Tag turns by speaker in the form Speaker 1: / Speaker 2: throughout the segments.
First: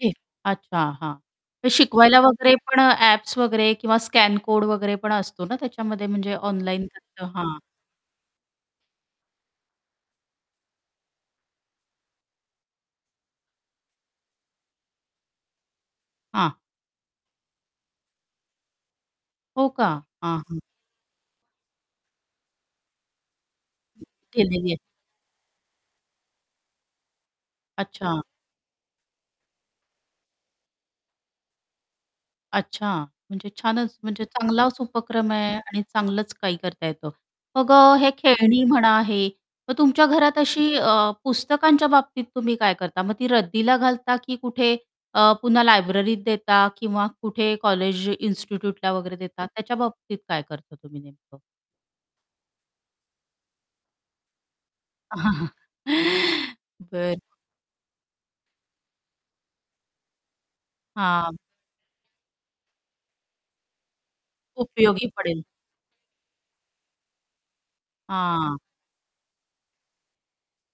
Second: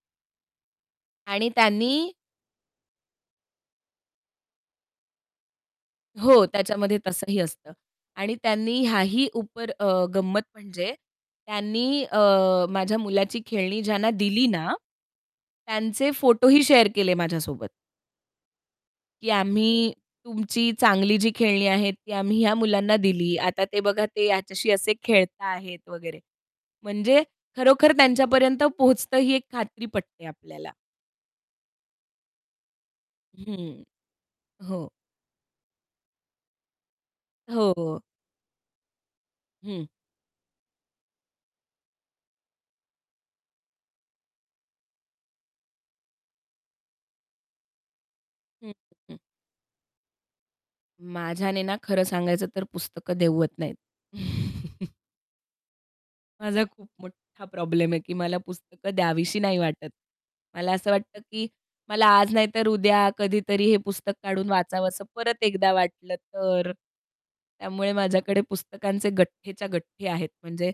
Speaker 1: [unintelligible] अच्छा, हां.
Speaker 2: आणि
Speaker 1: ते
Speaker 2: त्यांनी
Speaker 1: शिकवायला वगैरे पण ॲप्स वगैरे किंवा स्कॅन कोड वगैरे पण असतो ना, त्याच्यामध्ये म्हणजे
Speaker 2: हो,
Speaker 1: ऑनलाईन
Speaker 2: त्याच्यामध्ये
Speaker 1: [unintelligible]
Speaker 2: तसंही
Speaker 1: हां.
Speaker 2: असतं. आणि त्यांनी ह्याही ऊपर अ, गंमत म्हणजे त्यांनी अ, माझ्या मुलाची खेळणी ज्यांना दिली ना, त्यांचे
Speaker 1: हां.
Speaker 2: फोटोही शेअर केले माझ्यासोबत. की
Speaker 1: हो का?
Speaker 2: आम्ही
Speaker 1: हां, हां.
Speaker 2: तुमची चांगली जी खेळणी आहेत, ती आम्ही ह्या मुलांना दिली. आता ते बघा, ते ह्याच्याशी
Speaker 1: केलेली आहे.
Speaker 2: असे खेळत आहेत वगैरे. म्हणजे खरोखर
Speaker 1: अच्छा.
Speaker 2: त्यांच्यापर्यंत पोहोचतं. ही एक खात्री पटते आपल्याला.
Speaker 1: अच्छा, म्हणजे
Speaker 2: हं,
Speaker 1: छानच, म्हणजे चांगलाच
Speaker 2: हो.
Speaker 1: उपक्रम आहे आणि चांगलंच काही करता येतं. मग अ,
Speaker 2: हो.
Speaker 1: हे खेळणी म्हणा, हे मग
Speaker 2: हं.
Speaker 1: तुमच्या घरात अशी अ, पुस्तकांच्या बाबतीत तुम्ही काय करता मग? ती रद्दीला घालता की कुठे अ, पुन्हा लायब्ररीत देता किंवा कुठे कॉलेज,
Speaker 2: हं,
Speaker 1: इन्स्टिट्यूटला
Speaker 2: हं.
Speaker 1: वगैरे देता? त्याच्या बाबतीत काय करता तुम्ही नेमकं?
Speaker 2: माझ्याने ना, खरं सांगायचं तर पुस्तकं देत नाहीत. माझा खूप
Speaker 1: बरं.
Speaker 2: मोठा प्रॉब्लेम आहे की मला पुस्तकं द्यावीशी नाही वाटत. मला असं वाटतं
Speaker 1: हां.
Speaker 2: की मला आज नाहीतर उद्या कधीतरी हे पुस्तक काढून वाचावंस
Speaker 1: उपयोगी
Speaker 2: परत
Speaker 1: पडेल.
Speaker 2: एकदा वाटलं तर. त्यामुळे माझ्याकडे
Speaker 1: हां.
Speaker 2: पुस्तकांचे गठेच्या गठ्ठे आहेत. म्हणजे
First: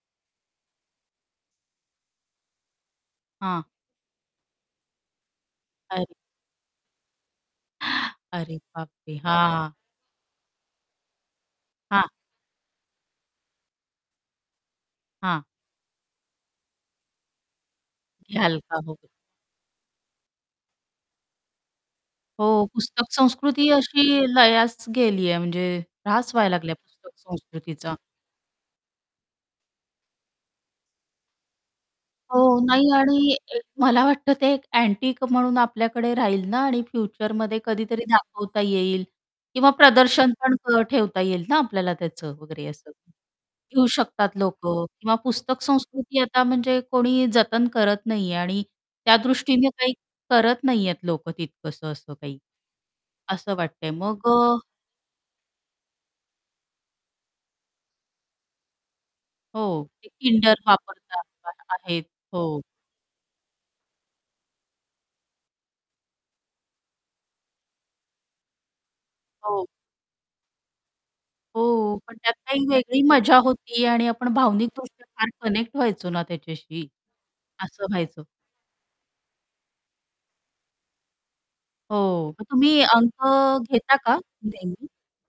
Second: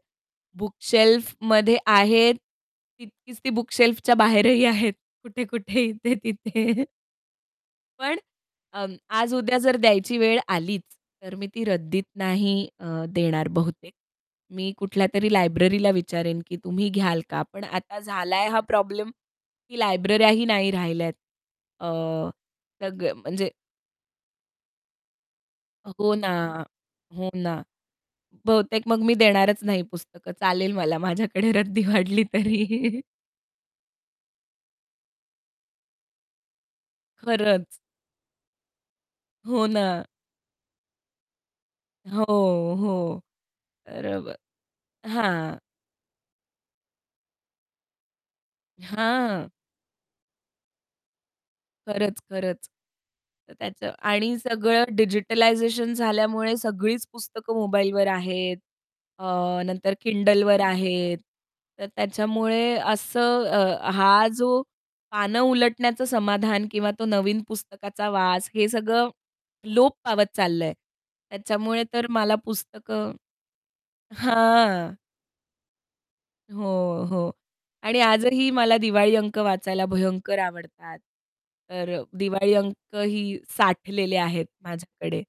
Speaker 2: बुक शेल्फमध्ये आहेत तितकीच ती
Speaker 1: हां.
Speaker 2: बुक शेल्फच्या बाहेरही आहेत. कुठे-कुठे,
Speaker 1: अरे.
Speaker 2: इथे-तिथे पण
Speaker 1: अरे
Speaker 2: अं,
Speaker 1: बापरे!
Speaker 2: आज-उद्या
Speaker 1: हां.
Speaker 2: जर द्यायची वेळ आलीच, तर मी ती रद्दीत
Speaker 1: हां.
Speaker 2: नाही अ, देणार बहुतेक. मी कुठल्यातरी
Speaker 1: हां.
Speaker 2: लायब्ररीला विचारेन की, तुम्ही घ्याल का? पण आता झालाय
Speaker 1: घ्याल
Speaker 2: हा
Speaker 1: का हो.
Speaker 2: प्रॉब्लेम की लायब्रऱ्याही नाही राहिल्यात. अ,
Speaker 1: हो.
Speaker 2: तर
Speaker 1: पुस्तक
Speaker 2: ग म्हणजे
Speaker 1: संस्कृती अशी लयास गेली आहे म्हणजे
Speaker 2: अ, हो ना.
Speaker 1: ऱ्हास व्हायला लागला पुस्तक
Speaker 2: हो ना.
Speaker 1: संस्कृतीचा.
Speaker 2: बहुतेक मग मी देणारच नाही पुस्तकं. चालेल मला माझ्याकडे रद्दी वाढली
Speaker 1: हो.
Speaker 2: तरी.
Speaker 1: नाही. आणि मला वाटतं ते अँटिक म्हणून आपल्याकडे राहील ना आणि फ्युचरमध्ये
Speaker 2: खरंच.
Speaker 1: कधीतरी दाखवता येईल
Speaker 2: हो
Speaker 1: किंवा
Speaker 2: ना.
Speaker 1: प्रदर्शन पण ठेवता येईल ना आपल्याला
Speaker 2: हो,
Speaker 1: त्याचं वगैरे असं.
Speaker 2: हो.
Speaker 1: घेऊ शकतात
Speaker 2: बरोबर,
Speaker 1: लोक किंवा
Speaker 2: हां.
Speaker 1: पुस्तक संस्कृती आता म्हणजे कोणी जतन करत नाहीये आणि त्या
Speaker 2: हां.
Speaker 1: दृष्टीने काही करत नाहीहेत लोक, तितकसं असं
Speaker 2: खरंच,
Speaker 1: काही
Speaker 2: खरंच. तर
Speaker 1: असं वाटतंय.
Speaker 2: त्याचं
Speaker 1: मग
Speaker 2: आणि
Speaker 1: अ
Speaker 2: सगळं डिजिटलायझेशन झाल्यामुळे सगळीच पुस्तकं मोबाईलवर आहेत. अ,
Speaker 1: हो,
Speaker 2: नंतर
Speaker 1: ते Kindle
Speaker 2: Kindleवर आहेत.
Speaker 1: वापरतात आ
Speaker 2: तर
Speaker 1: आहेत. हो.
Speaker 2: त्याच्यामुळे असं, अ, हा जो पानं उलटण्याचं समाधान किंवा तो नवीन पुस्तकाचा वास, हे सगळं
Speaker 1: हो.
Speaker 2: लोप पावत चाललंय त्याच्यामुळे
Speaker 1: हो,
Speaker 2: तर
Speaker 1: पण त्यात
Speaker 2: मला
Speaker 1: काही वेगळी
Speaker 2: पुस्तकं
Speaker 1: मजा होती आहे. आणि आपण भावनिक
Speaker 2: हां.
Speaker 1: दृष्ट्या फार कनेक्ट व्हायचो ना त्याच्याशी
Speaker 2: हो, हो.
Speaker 1: असं
Speaker 2: आणि
Speaker 1: व्हायचं.
Speaker 2: आजही मला दिवाळी अंक वाचायला भयंकर आवडतात. तर अ,
Speaker 1: हो, मग
Speaker 2: दिवाळी
Speaker 1: तुम्ही
Speaker 2: अंकही
Speaker 1: अंक घेता
Speaker 2: साठलेले
Speaker 1: का
Speaker 2: आहेत
Speaker 1: नेहमी?
Speaker 2: माझ्याकडे.